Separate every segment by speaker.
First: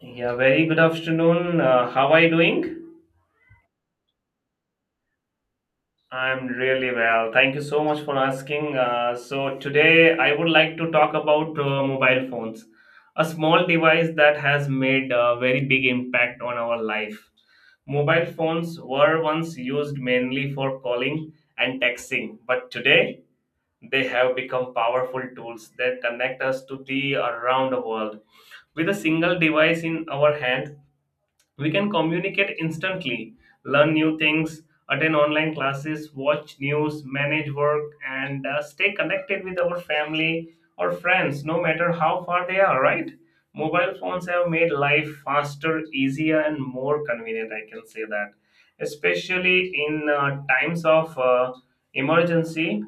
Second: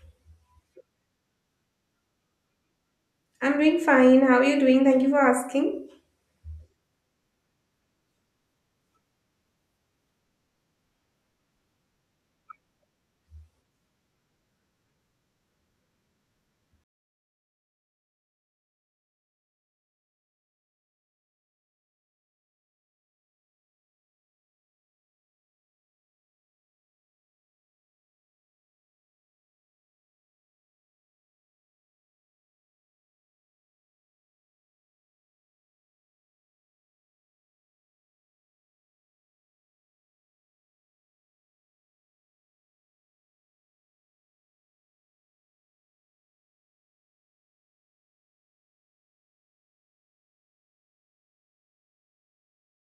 Speaker 1: Yeah, very good afternoon. How are you doing?
Speaker 2: I'm doing fine. How are you doing? Thank you for asking.
Speaker 1: I'm really well. Thank you so much for asking. Today I would like to talk about mobile phones, a small device that has made a very big impact on our life. Mobile phones were once used mainly for calling and texting, but today they have become powerful tools that connect us to the around the world. With a single device in our hand, we can communicate instantly, learn new things, attend online classes, watch news, manage work, and stay connected with our family or friends, no matter how far they are, right? Mobile phones have made life faster, easier, and more convenient, I can say that. Especially in times of emergency,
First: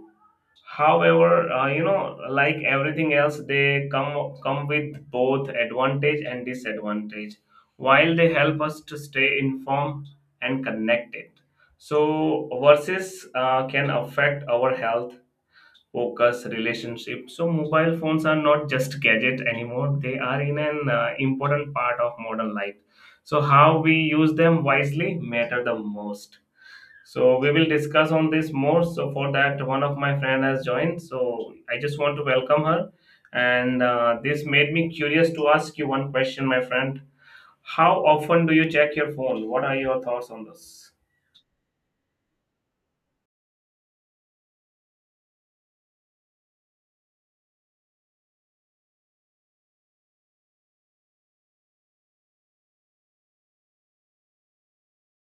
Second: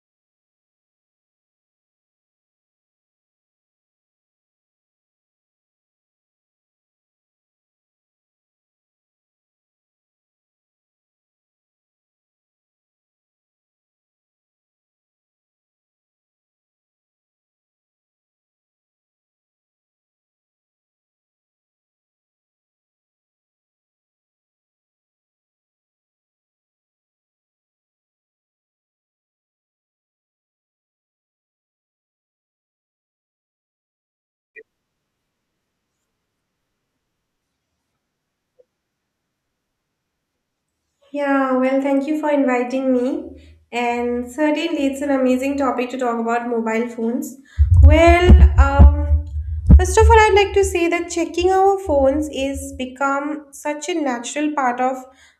Speaker 1: however, like everything else, they come with both advantage and disadvantage. While they help us to stay informed and connected, so versus can affect our health, focus, relationship. So mobile phones are not just gadget anymore; they are in an important part of modern life. So how we use them wisely matter the most, so we will discuss on this more. So for that, one of my friend has joined. So I just want to welcome her. And this made me curious to ask you one question, my friend. How often do you check your phone? What are your thoughts on this?
Speaker 2: Yeah, well, thank you for inviting me. And certainly, it's an amazing topic to talk about mobile phones. Well, um, First of all, I'd like to say that checking our phones is become such a natural part of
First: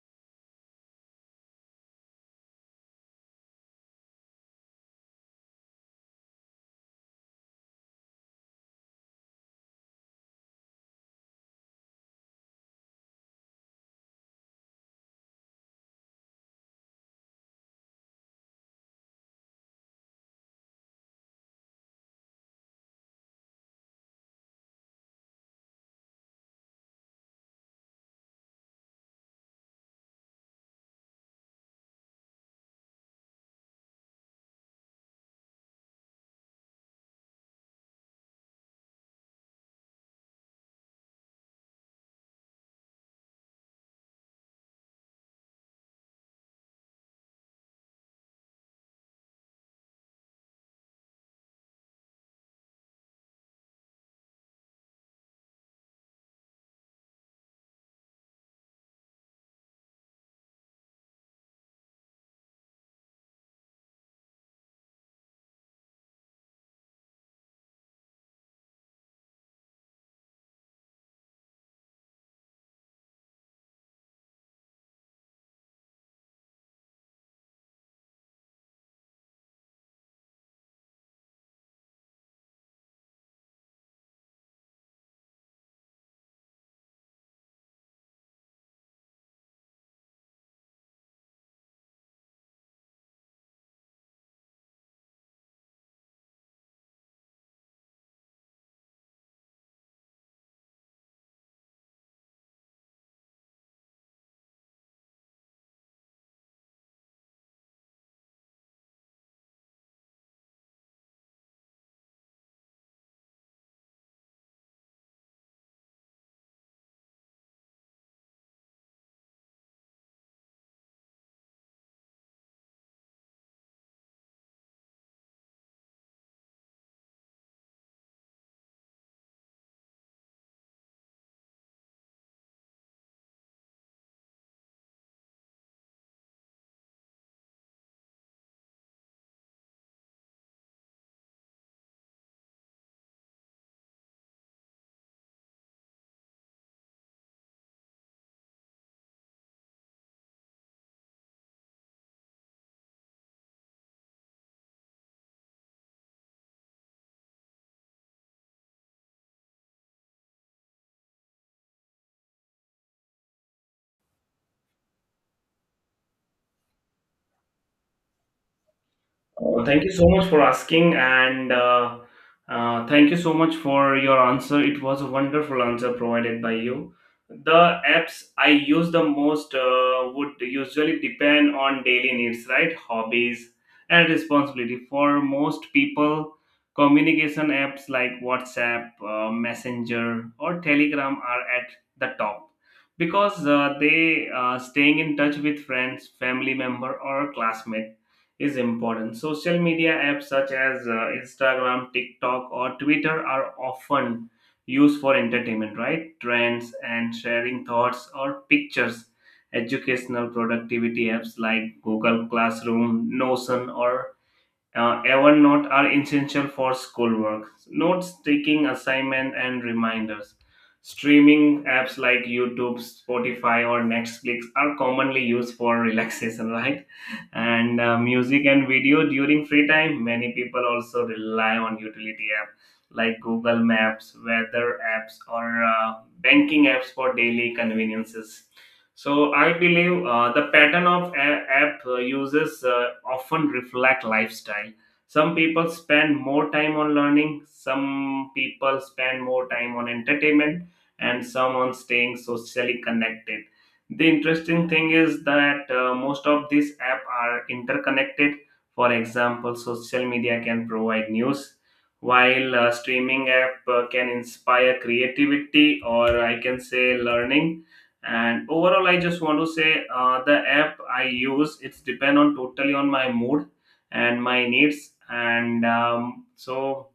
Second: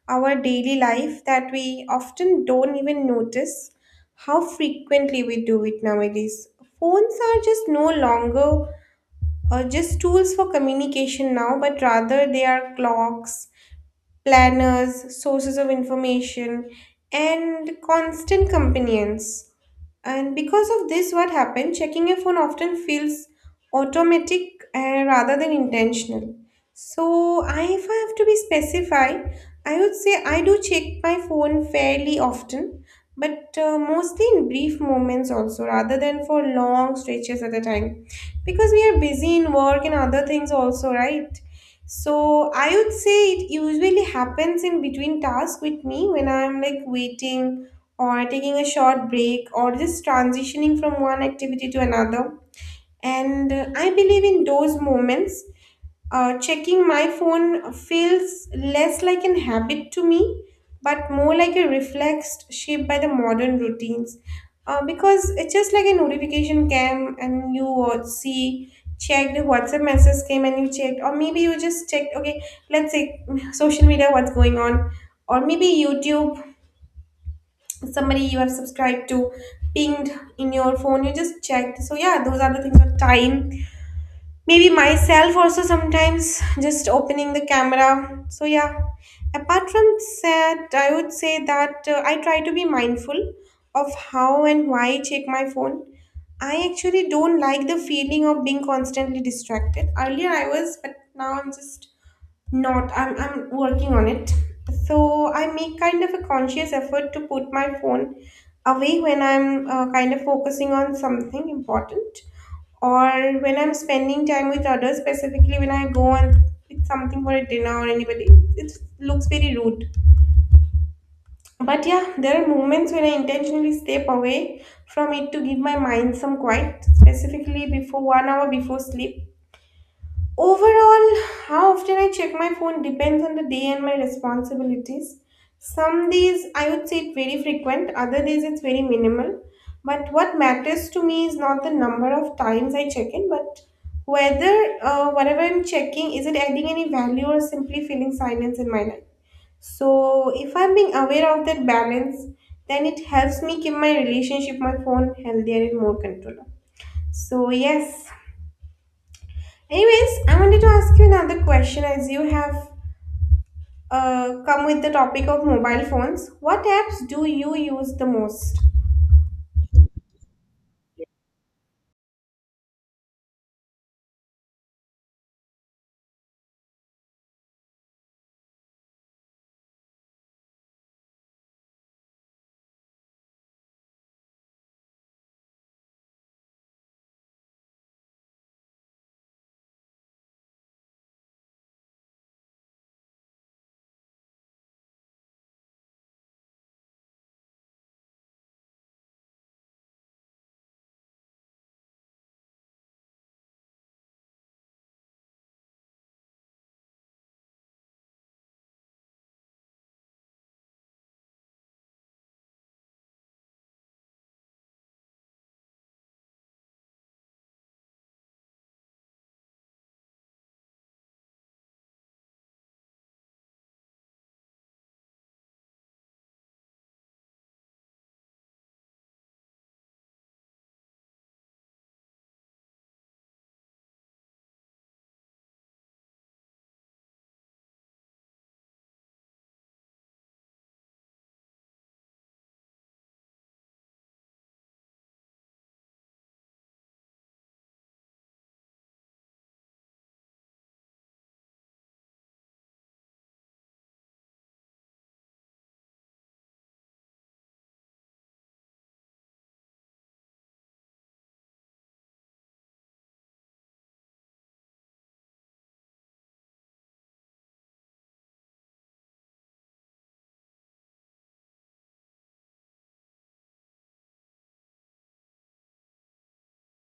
Speaker 2: our daily life that we often don't even notice how frequently we do it nowadays. Phones are just no longer just tools for communication now, but rather they are clocks, planners, sources of information, and constant companions. And because of this, what happened? Checking your phone often feels automatic rather than intentional. So, if I have to be specified, I would say I do check my phone fairly often, but mostly in brief moments also, rather than for long stretches at a time. Because we are busy in work and other things also, right? So I would say it usually happens in between tasks with me when I'm like waiting or taking a short break or just transitioning from one activity to another. And I believe in those moments checking my phone feels less like an habit to me, but more like a reflex shaped by the modern routines. Because it's just like a notification came and you see, checked, WhatsApp message came and you checked, or maybe you just checked, okay, let's say social media, what's going on, or maybe YouTube, somebody you have subscribed to, pinged in your phone, you just checked. So, yeah, those are the things of time, maybe myself also sometimes just opening the camera. So yeah, apart from that, I would say that I try to be mindful of how and why I check my phone. I actually don't like the feeling of being constantly distracted. Earlier I was, but now I'm just not. I'm working on it. So I make kind of a conscious effort to put my phone away when I'm kind of focusing on something important, or when I'm spending time with others, specifically when I go and with something for a dinner or anybody. It looks very rude. But yeah, there are moments when I intentionally step away from it to give my mind some quiet, specifically before 1 hour before sleep. Overall, how often I check my phone depends on the day and my responsibilities. Some days I would say it's very frequent, other days it's very minimal. But what matters to me is not the number of times I check it, but whether whatever I'm checking is it adding any value or simply filling silence in my life. So if I'm being aware of that balance, then it helps me keep my relationship, my phone healthier and more controlled. So yes. Anyways, I wanted to ask you another question as you have come with the topic of mobile phones. What apps do you use the most?
Speaker 1: Thank you so much for asking, and thank you so much for your answer. It was a wonderful answer provided by you. The apps I use the most would usually depend on daily needs, right? Hobbies and responsibility. For most people, communication apps like WhatsApp, Messenger, or Telegram are at the top because they staying in touch with friends, family member, or classmate is important. Social media apps such as Instagram, TikTok, or Twitter are often used for entertainment, right? Trends and sharing thoughts or pictures. Educational productivity apps like Google Classroom, Notion, or Evernote are essential for schoolwork, notes taking, assignment, and reminders. Streaming apps like YouTube, Spotify, or Netflix are commonly used for relaxation, right? And music and video during free time. Many people also rely on utility apps like Google Maps, weather apps, or banking apps for daily conveniences. So I believe the pattern of app users often reflect lifestyle. Some people spend more time on learning, some people spend more time on entertainment, and some on staying socially connected. The interesting thing is that most of these apps are interconnected. For example, social media can provide news, while streaming app can inspire creativity, or I can say learning. And overall, I just want to say the app I use, it's depend on totally on my mood and my needs, and so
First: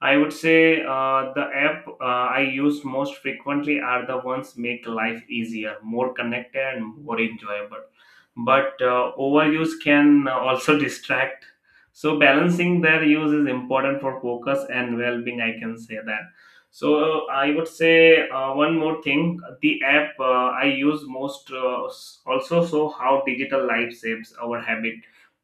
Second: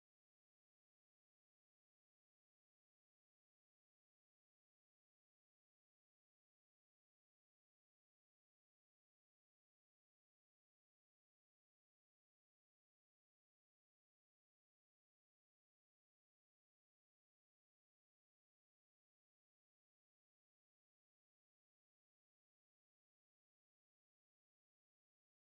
Speaker 1: I would say the app I use most frequently are the ones make life easier, more connected, and more enjoyable. But overuse can also distract. So balancing their use is important for focus and well-being. I can say that. So I would say one more thing: the app I use most also show how digital life shapes our habit,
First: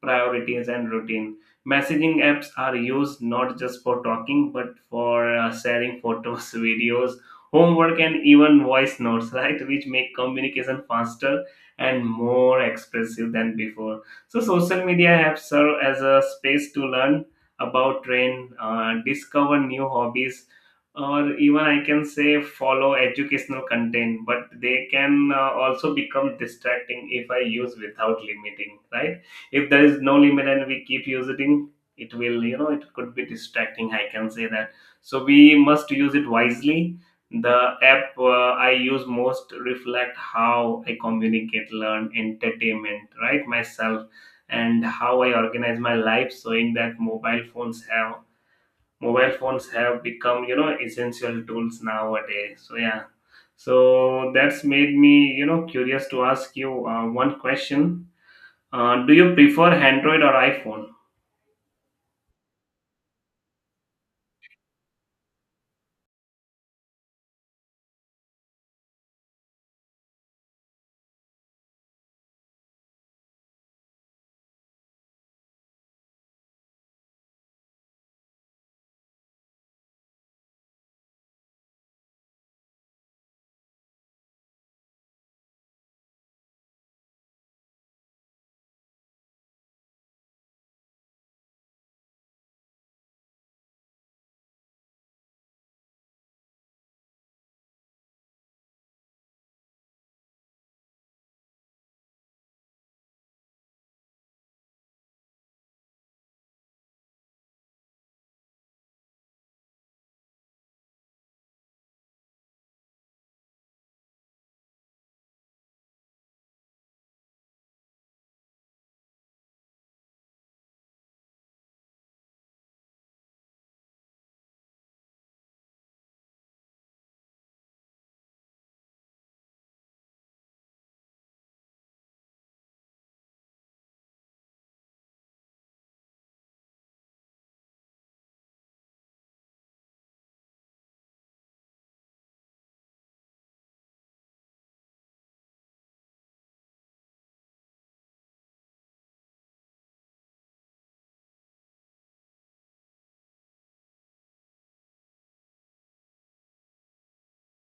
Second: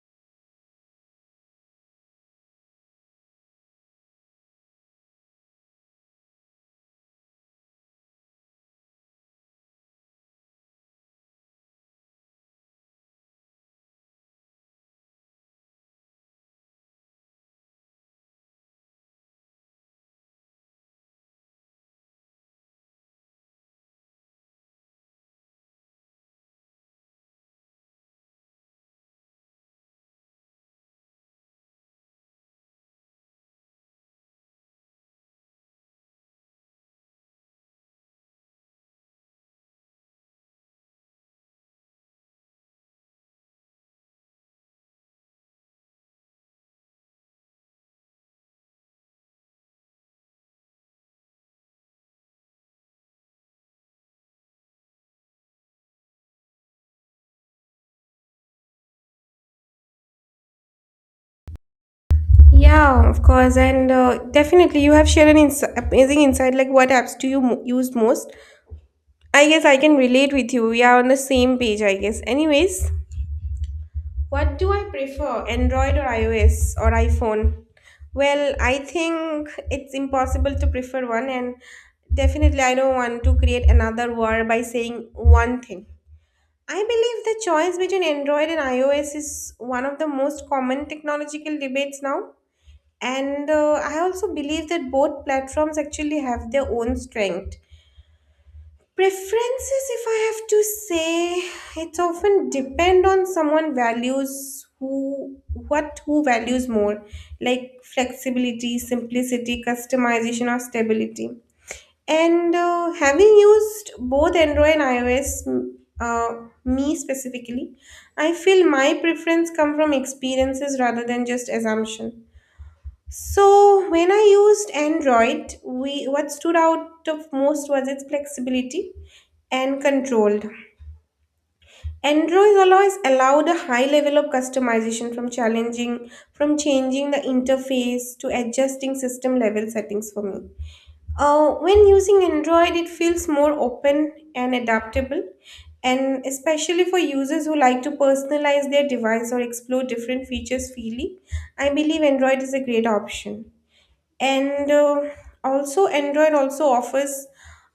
Speaker 1: priorities, and routine. Messaging apps are used not just for talking, but for sharing photos, videos, homework, and even voice notes, right? Which make communication faster and more expressive than before. So, social media apps serve as a space to learn about trend, discover new hobbies, or even I can say follow educational content. But they can also become distracting if I use without limiting, right? If there is no limit and we keep using, it will, you know, it could be distracting, I can say that. So we must use it wisely. The app I use most reflect how I communicate, learn, entertainment, right, myself, and how I organize my life, showing that mobile phones have become, you know, essential tools nowadays. So yeah, so that's made me, you know, curious to ask you one question. Do you prefer Android or iPhone?
Speaker 2: Yeah, of course, and definitely you have shared an amazing insight. Like, what apps do you use most? I guess I can relate with you. We are on the same page, I guess. Anyways, what do I prefer, Android or iOS or iPhone? Well, I think it's impossible to prefer one, and definitely I don't want to create another war by saying one thing. I believe the choice between Android and iOS is one of the most common technological debates now. And I also believe that both platforms actually have their own strength. Preferences, if I have to say, it's often depend on someone values, who values more, like flexibility, simplicity, customization, or stability. And having used both Android and iOS, me specifically, I feel my preference come from experiences rather than just assumption. So when I used Android, we what stood out of most was its flexibility and controlled. Android always allowed a high level of customization, from changing the interface to adjusting system level settings for me. When using Android, it feels more open and adaptable, and especially for users who like to personalize their device or explore different features freely, I believe Android is a great option. And Also, Android also offers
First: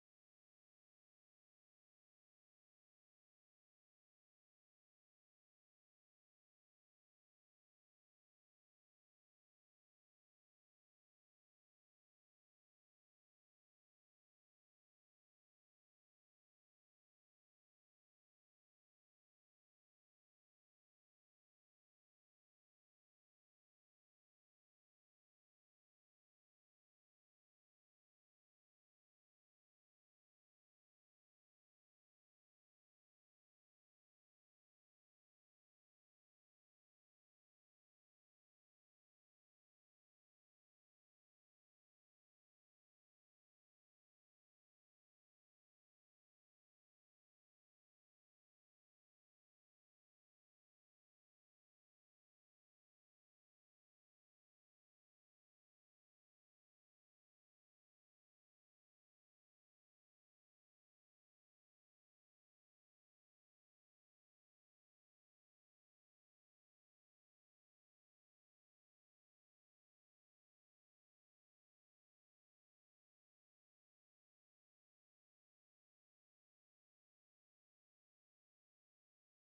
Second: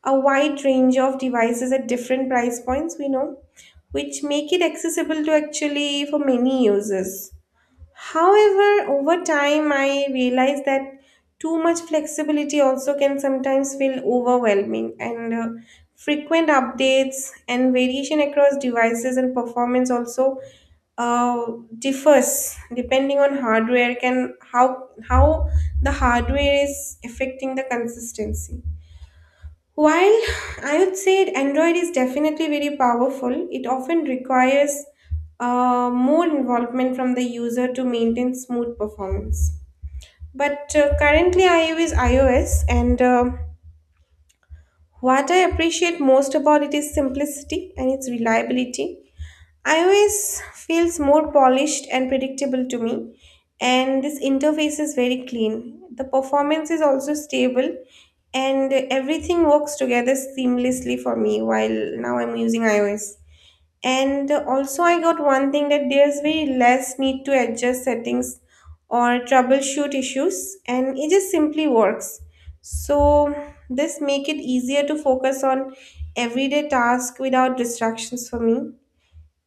Speaker 2: a wide range of devices at different price points, we know, which make it accessible to actually for many users. However, over time, I realized that too much flexibility also can sometimes feel overwhelming, and frequent updates and variation across devices and performance also uh, differs depending on hardware, can how the hardware is affecting the consistency. While I would say Android is definitely very powerful, it often requires more involvement from the user to maintain smooth performance. But currently, I use iOS, and what I appreciate most about it is simplicity and its reliability. iOS feels more polished and predictable to me, and this interface is very clean. The performance is also stable, and everything works together seamlessly for me while now I'm using iOS. And also, I got one thing that there's very less need to adjust settings or troubleshoot issues, and it just simply works. So, this make it easier to focus on everyday task without distractions for me.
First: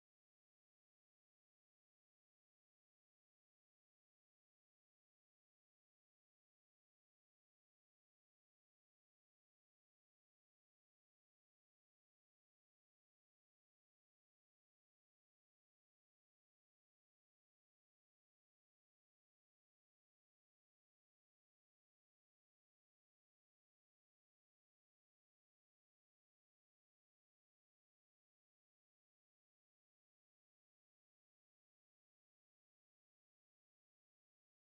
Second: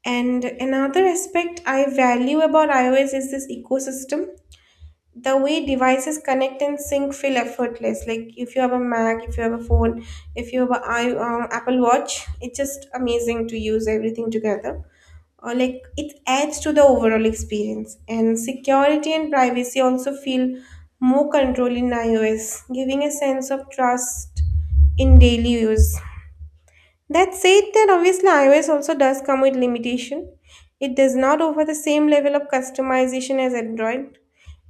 Speaker 2: And another aspect I value about iOS is this ecosystem. The way devices connect and sync feel effortless. Like if you have a Mac, if you have a phone, if you have a I Apple Watch, it's just amazing to use everything together. Or like it adds to the overall experience. And security and privacy also feel more control in iOS, giving a sense of trust in daily use. That said, that obviously iOS also does come with limitation. It does not offer the same level of customization as Android,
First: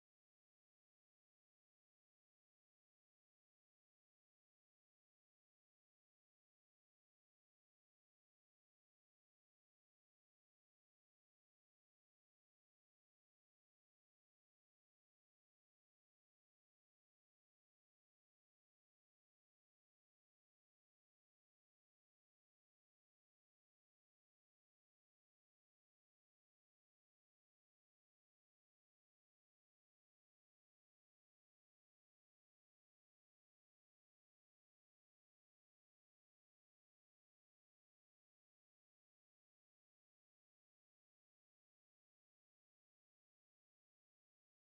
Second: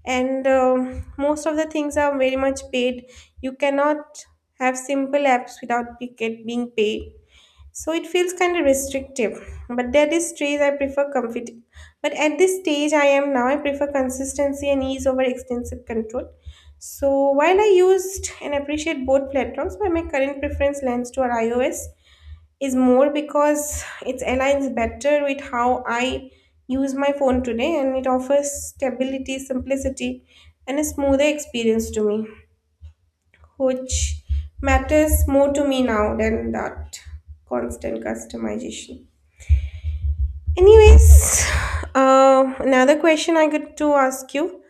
Speaker 2: and most of the things are very much paid. You cannot have simple apps without being paid, so it feels kind of restrictive. But at this stage, I prefer comfort. But at this stage, I am now. I prefer consistency and ease over extensive control. So while I used and appreciate both platforms, but my current preference lands toward iOS is more because it aligns better with how I use my phone today, and it offers stability, simplicity, and a smoother experience to me, which matters more to me now than that constant customization. Anyways, another question I got to ask you.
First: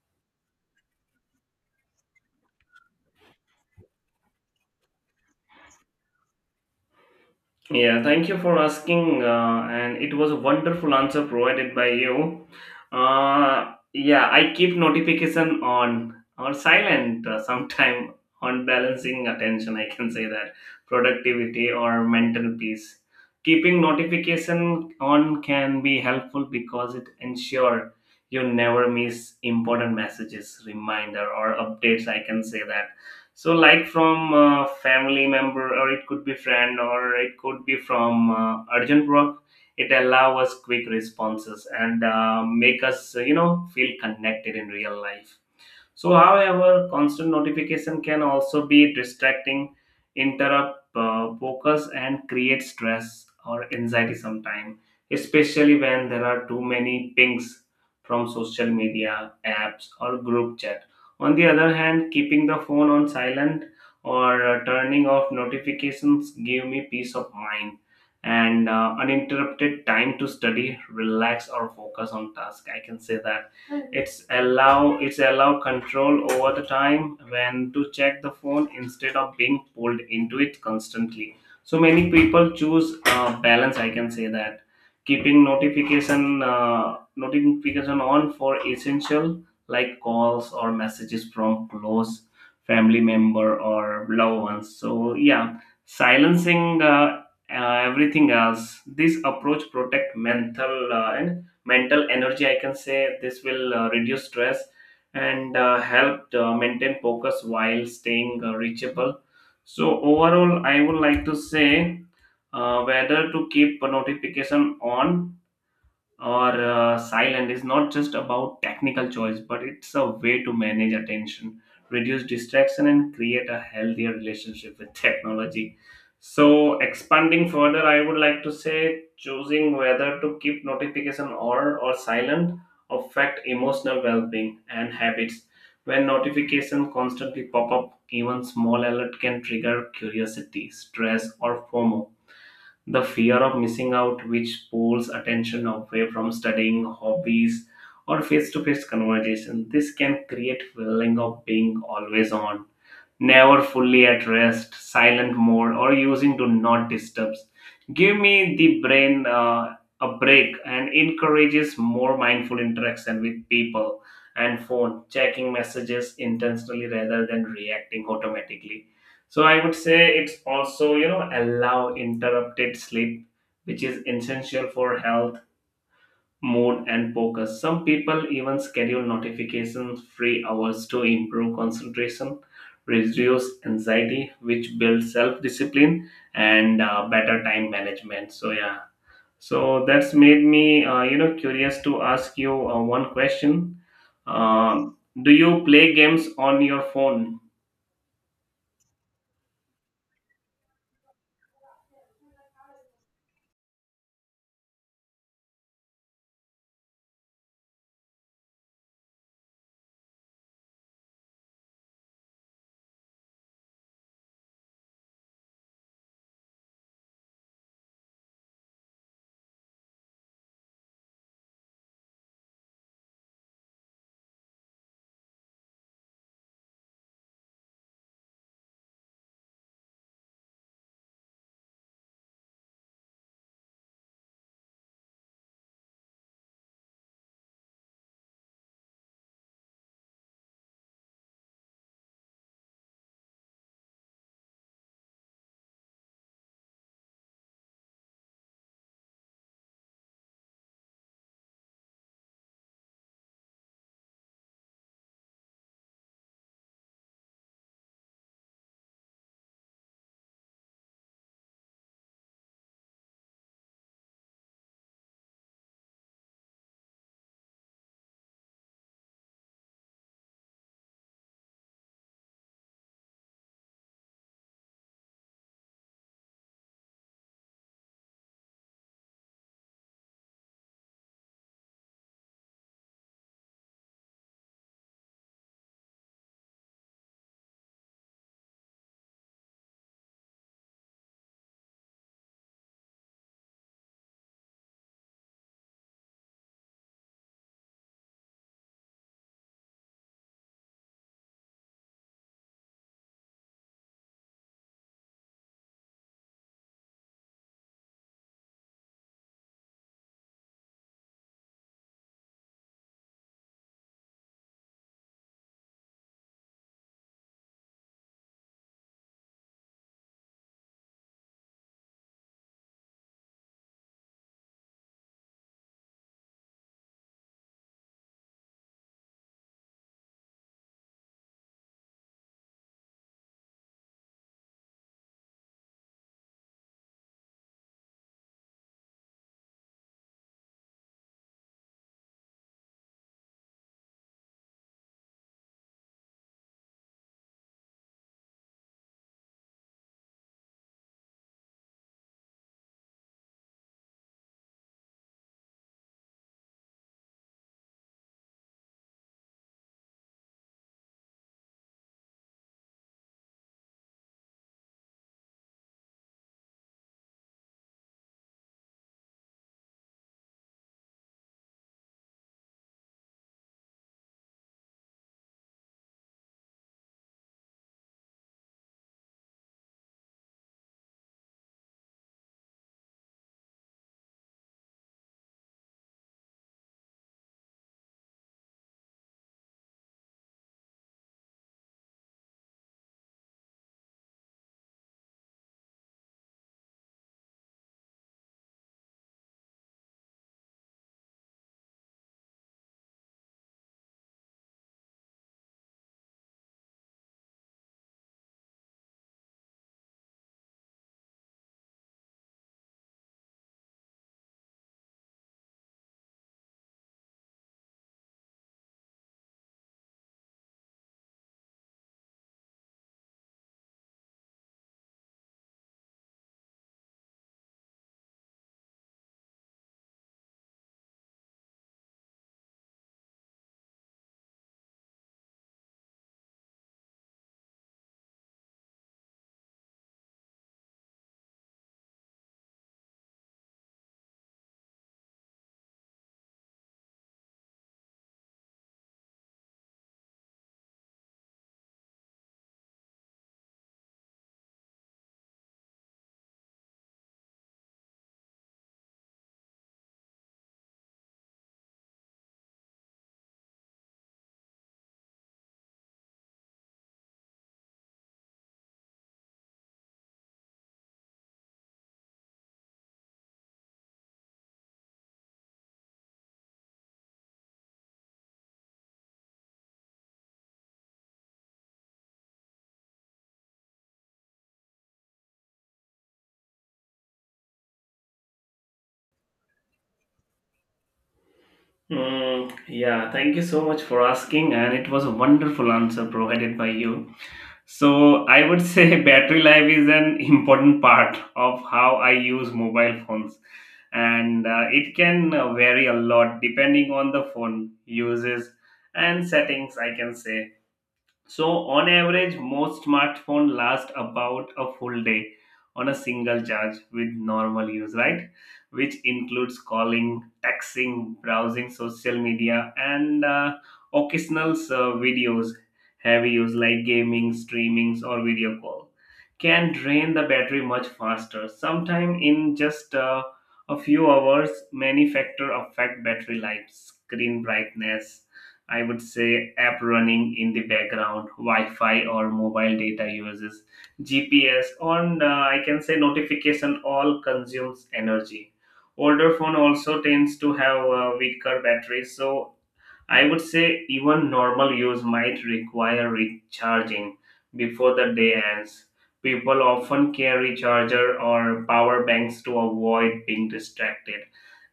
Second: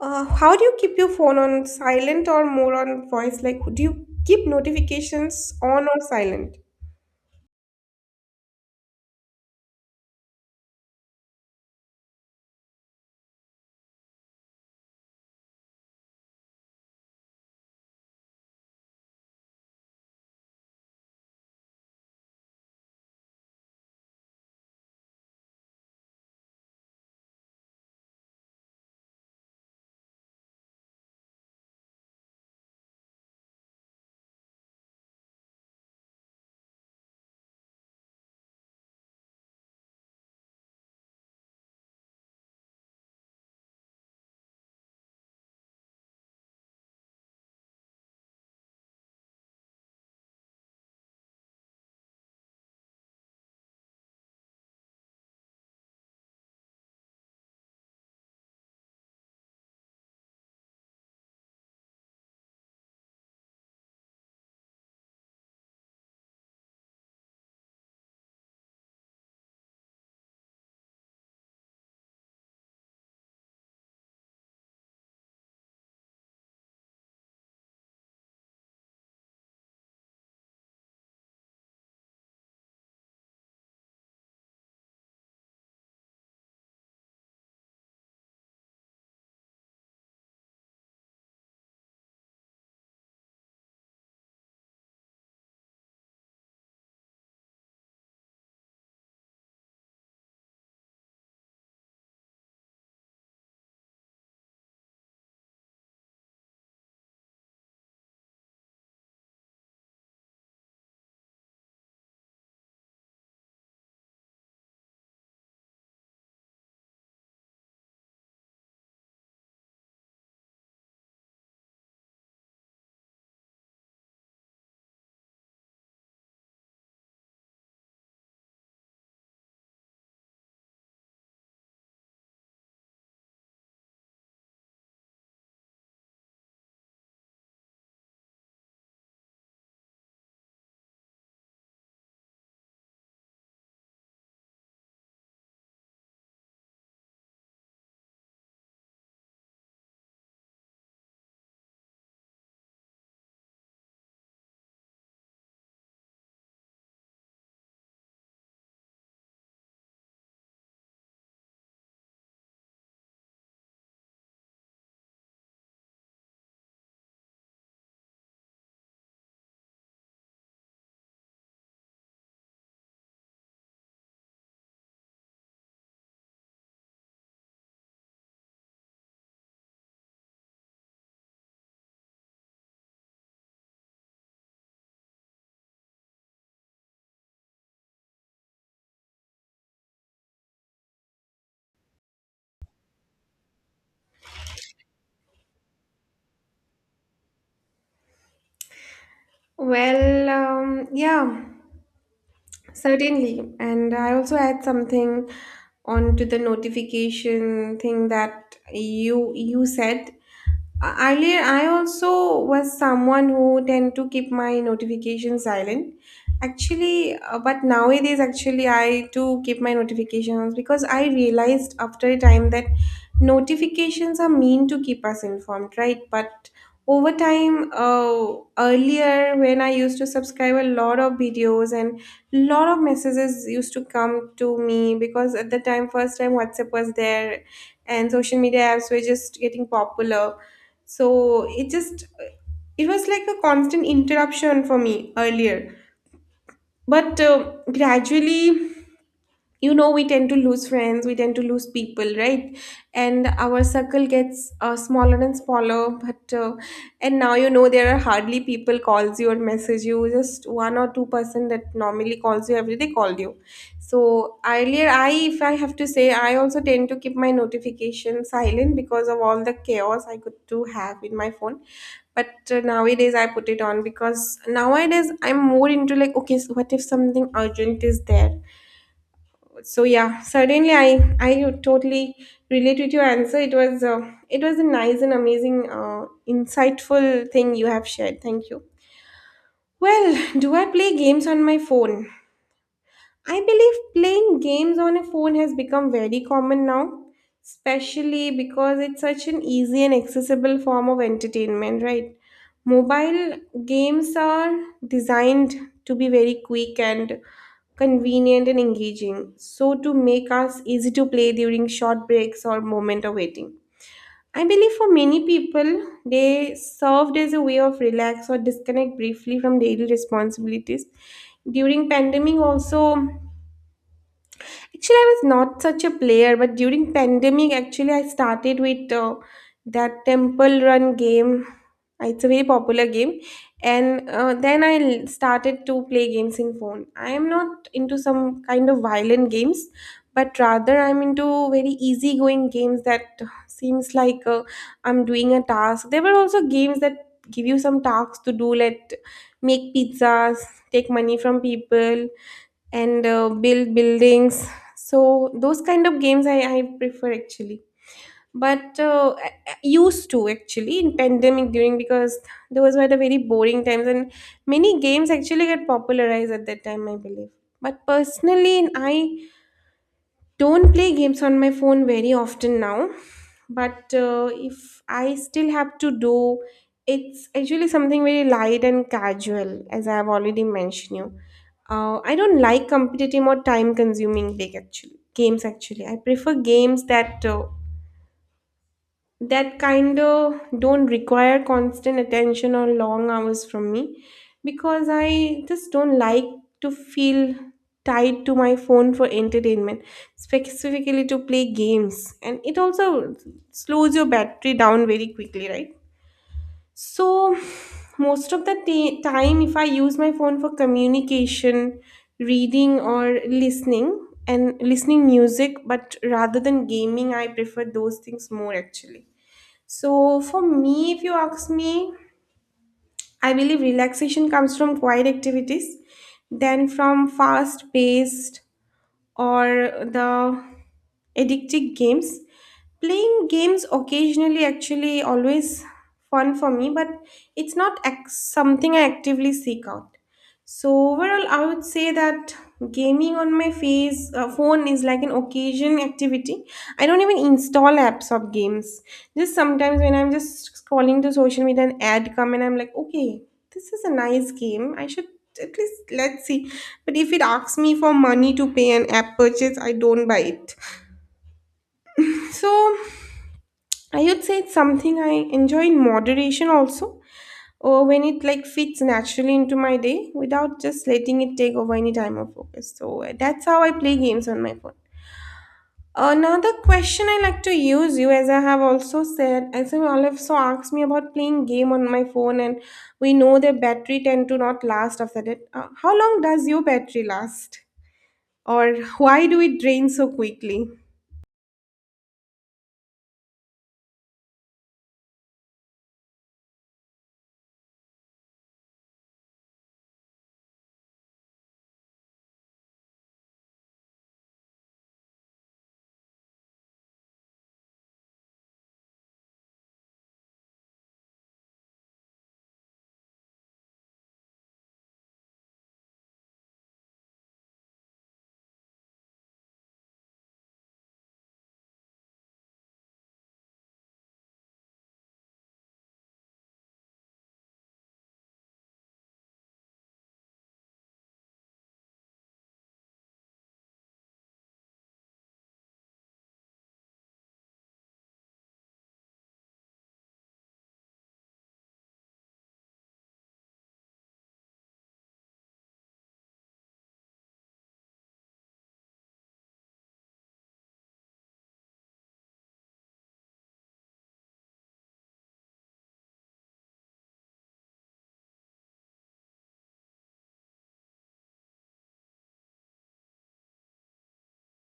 Speaker 2: How do you keep your phone on silent or more on voice? Like, do you keep notifications on or silent?
Speaker 1: Yeah, thank you for asking. And it was a wonderful answer provided by you. Yeah, I keep notification on or silent sometime on balancing attention. I can say that, productivity or mental peace. Keeping notification on can be helpful because it ensure you never miss important messages, reminder, or updates. I can say that. So like from a family member, or it could be friend, or it could be from urgent work. It allows us quick responses and make us, you know, feel connected in real life. So, however, constant notification can also be distracting, interrupt focus, and create stress or anxiety sometimes, especially when there are too many pings from social media, apps, or group chat. On the other hand, keeping the phone on silent or turning off notifications give me peace of mind and uninterrupted time to study, relax, or focus on task. I can say that. It's allow control over the time when to check the phone instead of being pulled into it constantly. So many people choose balance. I can say that, keeping notification notification on for essential like calls or messages from close family member or loved ones. So yeah, silencing everything else. This approach protect mental and mental energy, I can say this will reduce stress and help maintain focus while staying reachable. So overall, I would like to say whether to keep a notification on or silent is not just about technical choice, but it's a way to manage attention, reduce distraction, and create a healthier relationship with technology. So, expanding further, I would like to say, choosing whether to keep notification on or silent affect emotional well-being and habits. When notifications constantly pop up, even small alert can trigger curiosity, stress, or FOMO, the fear of missing out, which pulls attention away from studying, hobbies, or face to face conversation. This can create feeling of being always on, never fully at rest. Silent mode, or using do not disturb, give me the brain a break and encourages more mindful interaction with people and phone, checking messages intentionally rather than reacting automatically. So I would say it's also, you know, allow interrupted sleep, which is essential for health mode and focus. Some people even schedule notifications free hours to improve concentration, reduce anxiety, which builds self discipline and better time management. So, yeah, so that's made me, curious to ask you one question. Um, do you play games on your phone?
Speaker 2: Yeah. Certainly. And I also add something onto the notification thing that you said. Earlier, I also was someone who tend to keep my notification silent. Actually, but nowadays, actually, I do keep my notifications because I realized after a time that notifications are meant to keep us informed, right? But over time, earlier when I used to subscribe a lot of videos and lot of messages used to come to me, because at the time first time WhatsApp was there and social media apps were just getting popular, so it was like a constant interruption for me earlier. But gradually, you know, we tend to lose friends, we tend to lose people, right? And our circle gets smaller and smaller. But uh, and now, you know, there are hardly people calls you or message you, just one or two person that normally calls you every day called you. So earlier, I if I have to say, I also tend to keep my notification silent because of all the chaos I could do have in my phone. But nowadays I put it on because nowadays I'm more into like, okay, so what if something urgent is there. So yeah, certainly, I totally relate with your answer. It was a nice and amazing insightful thing you have shared. Thank you. Well, do I play games on my phone? I believe playing games on a phone has become very common now, especially because it's such an easy and accessible form of entertainment, right? Mobile games are designed to be very quick and convenient and engaging, so to make us easy to play during short breaks or moment of waiting. I believe for many people, they served as a way of relax or disconnect briefly from daily responsibilities. During pandemic also, actually, I was not such a player, but during pandemic, actually, I started with that Temple Run game. It's a very popular game, and then started to play games in phone. I am not into some kind of violent games, but rather I'm into very easygoing games that seems like I'm doing a task. There were also games that give you some tasks to do, like make pizzas, take money from people, and build buildings. So those kind of games I prefer actually. But I used to actually in pandemic during because those were the very boring times, and many games actually got popularized at that time, I believe. But personally, I don't play games on my phone very often now, but if I still have to do, it's actually something very light and casual, as I have already mentioned you. I don't like competitive or time consuming big actually games, actually I prefer games that that kind of don't require constant attention or long hours from me, because I just don't like to feel tied to my phone for entertainment, specifically to play games. And it also slows your battery down very quickly, right? So, most of the time, if I use my phone for communication, reading, or listening, and listening music, but rather than gaming, I prefer those things more actually. So, for me, if you ask me, I believe relaxation comes from quiet activities than from fast paced or the addictive games. Playing games occasionally actually always fun for me, but it's not something I actively seek out. So overall, I would say that gaming on my face phone is like an occasion activity. I don't even install apps of games. Just sometimes when I'm just scrolling to social media, an ad come and I'm like, okay, this is a nice game. I should at least, let's see. But if it asks me for money to pay an app purchase, I don't buy it. So I would say it's something I enjoy in moderation also, or when it like fits naturally into my day without just letting it take over any time or focus. So that's how I play games on my phone. Another question I like to use you, as I have also said, as you all have so asked me about playing game on my phone. And we know their battery tend to not last after that. How long does your battery last, or why do it drain so quickly?
Speaker 1: Mm, yeah, thank you so much for asking, and it was a wonderful answer provided by you. So I would say battery life is an important part of how I use mobile phones, and it can vary a lot depending on the phone uses and settings. I can say. So, on average, most smartphone last about a full day on a single charge with normal use, right? Which includes calling, texting, browsing social media, and occasional videos. Heavy use like gaming, streamings, or video call can drain the battery much faster. Sometime in just a few hours, many factors affect battery life: screen brightness, I would say app running in the background, Wi-Fi or mobile data uses, GPS, on I can say notification all consumes energy. Older phone also tends to have weaker batteries, so I would say even normal use might require recharging before the day ends. People often carry charger or power banks to avoid being distracted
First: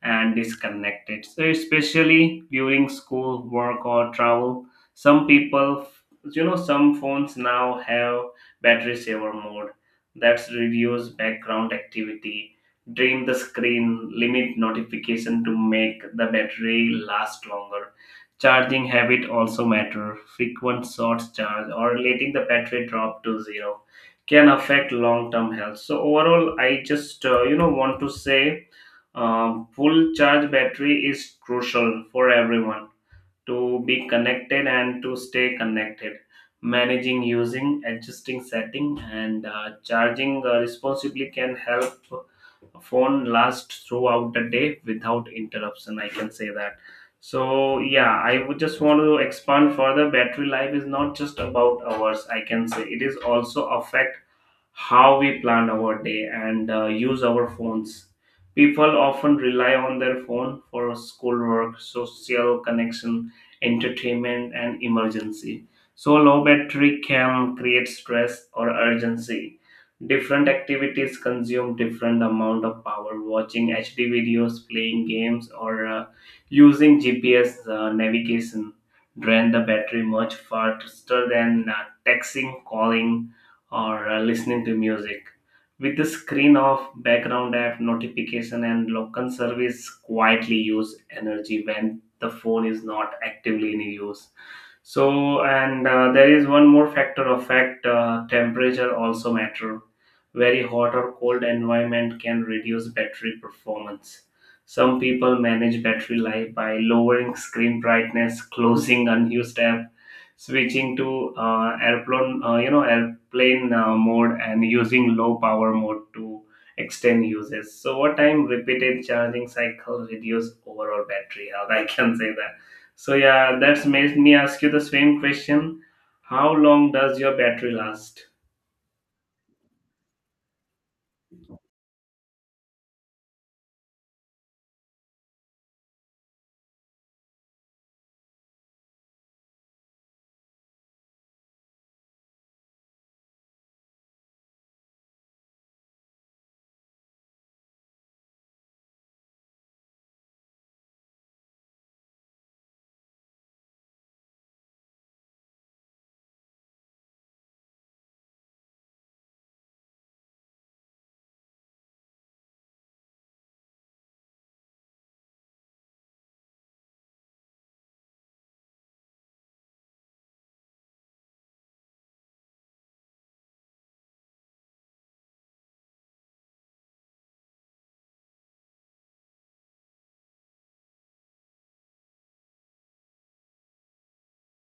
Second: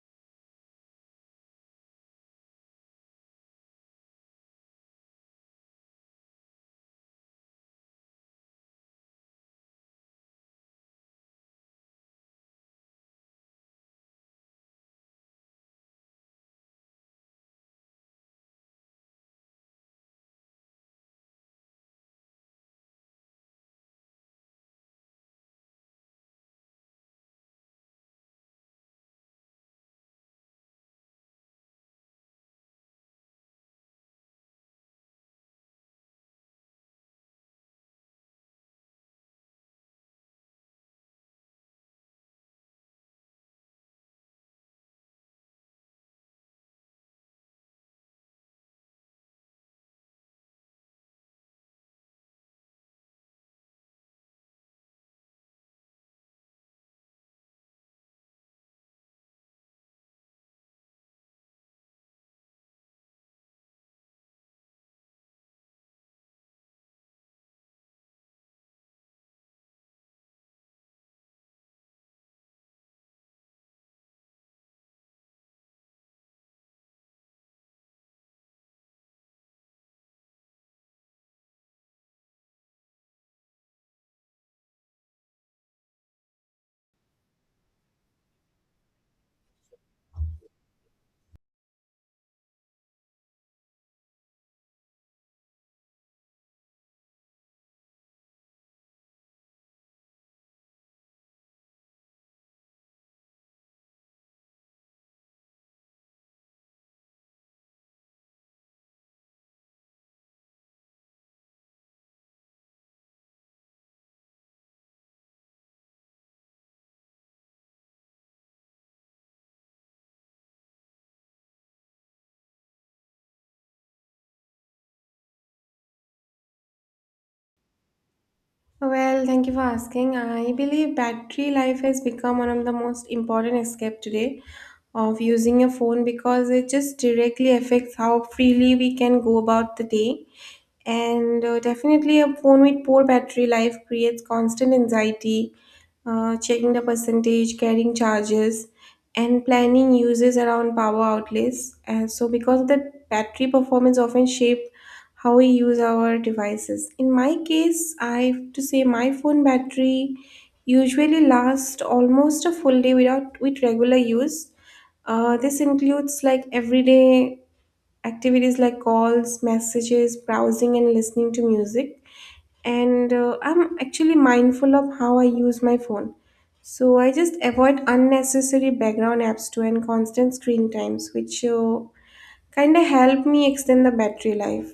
Speaker 1: and disconnected. So especially during school, work or travel, some people, you know, some phones now have battery saver mode that's reduce background activity, dim the screen, limit notification to make the battery last longer. Charging habit also matter. Frequent short charge or letting the battery drop to zero can affect long-term health. So overall, I just, want to say, full charge battery is crucial for everyone to be connected and to stay connected. Managing, using, adjusting setting, and charging responsibly can help phone lasts throughout the day without interruption, I can say that. So yeah, I would just want to expand further, battery life is not just about hours, I can say it is also affect how we plan our day and use our phones. People often rely on their phone for schoolwork, social connection, entertainment, and emergency. So, low battery can create stress or urgency. Different activities consume different amount of power. Watching HD videos, playing games, or using GPS navigation drain the battery much faster than texting, calling, or listening to music. With the screen off, background app, notification, and local service quietly use energy when the phone is not actively in use. So, and there is one more factor of fact, temperature also matter. Very hot or cold environment can reduce battery performance. Some people manage battery life by lowering screen brightness, closing unused app, switching to airplane, plain mode and using low power mode to extend uses. So over time, repeated charging cycles reduce overall battery health. I can say that. So yeah, that's made me ask you the same question. How long does your battery last?
Speaker 2: Well, thank you for asking. I believe battery life has become one of the most important escape today of using a phone, because it just directly affects how freely we can go about the day. And definitely, a phone with poor battery life creates constant anxiety, checking the percentage, carrying charges, and planning uses around power outlets. And so, because of that, battery performance often shape how we use our devices. In my case, I have to say my phone battery usually lasts almost a full day without with regular use. This includes like everyday activities like calls, messages, browsing, and listening to music. And I'm actually mindful of how I use my phone. So I just avoid unnecessary background apps too and constant screen times, which kind of help me extend the battery life.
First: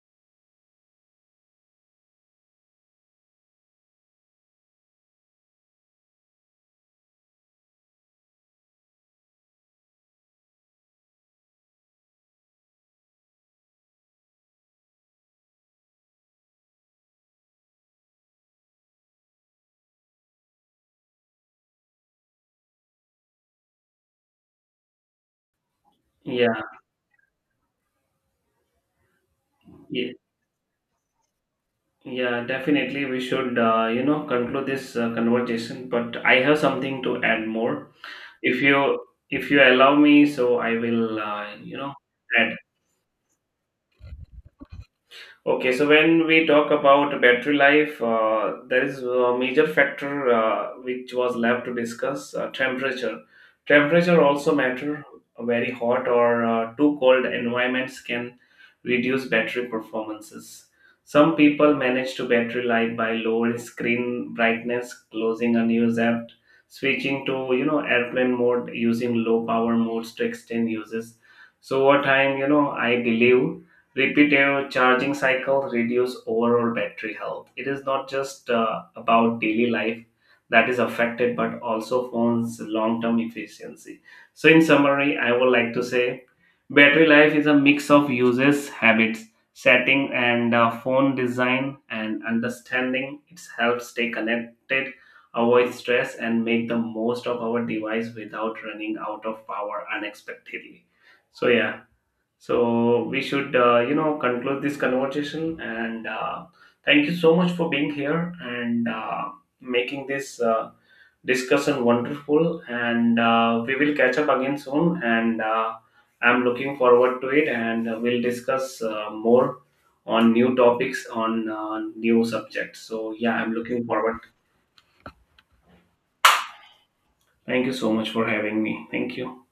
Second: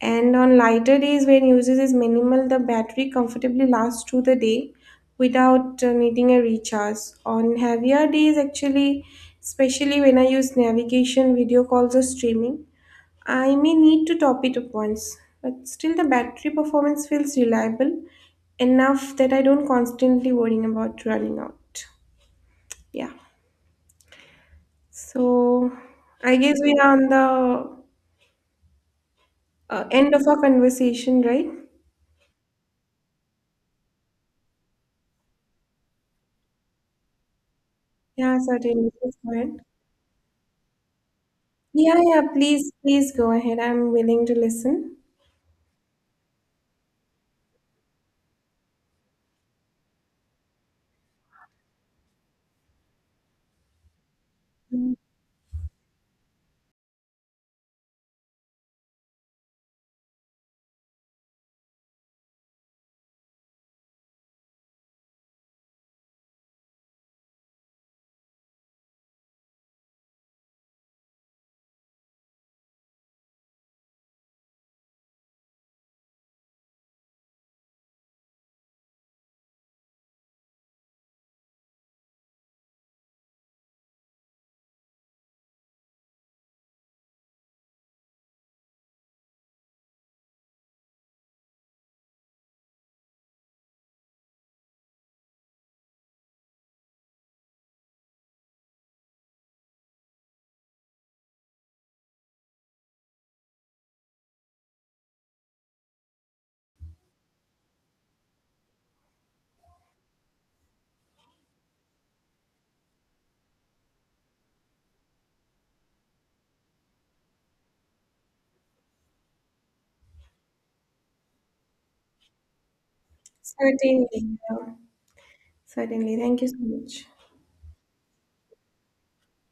Speaker 2: And on lighter days when usage is minimal, the battery comfortably lasts through the day without needing a recharge. On heavier days, actually, especially when I use navigation, video calls, or streaming, I may need to top it up once, but still the battery performance feels reliable enough that I don't constantly worrying about running out. Yeah. So I
Speaker 1: Yeah,
Speaker 2: guess we are on the
Speaker 1: yeah,
Speaker 2: end of our conversation, right?
Speaker 1: yeah, definitely. We should, conclude this conversation. But I have something to add more.
Speaker 2: Yeah,
Speaker 1: If
Speaker 2: certainly.
Speaker 1: you,
Speaker 2: Please go
Speaker 1: if
Speaker 2: ahead.
Speaker 1: you allow me, so I will,
Speaker 2: Yeah, yeah,
Speaker 1: add.
Speaker 2: please, please go ahead. I'm willing to listen.
Speaker 1: Okay, so when we talk about battery life, there is a major factor which was left to discuss, temperature. Temperature also
Speaker 2: Mm.
Speaker 1: matter. A very hot or too cold environments can reduce battery performances. Some people manage to battery life by lowering screen brightness, closing unused app, switching to, you know, airplane mode, using low power modes to extend uses. So over time, you know, I believe repetitive charging cycles reduce overall battery health. It is not just about daily life that is affected, but also phones' long term efficiency. So, in summary, I would like to say battery life is a mix of uses, habits, setting, and phone design, and understanding it helps stay connected. Avoid stress and make the most of our device without running out of power unexpectedly. So, yeah, so we should, conclude this conversation. And thank you so much for being here and making this discussion wonderful. And we will catch up again soon. And I'm looking forward to it. And we'll discuss more on new topics on new subjects. So yeah, I'm looking
Speaker 2: Certainly,
Speaker 1: forward.
Speaker 2: yeah. Certainly. Thank you so much.
Speaker 1: Thank you so much for having me. Thank you.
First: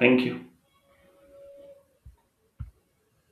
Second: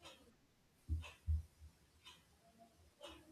Speaker 1: Thank you.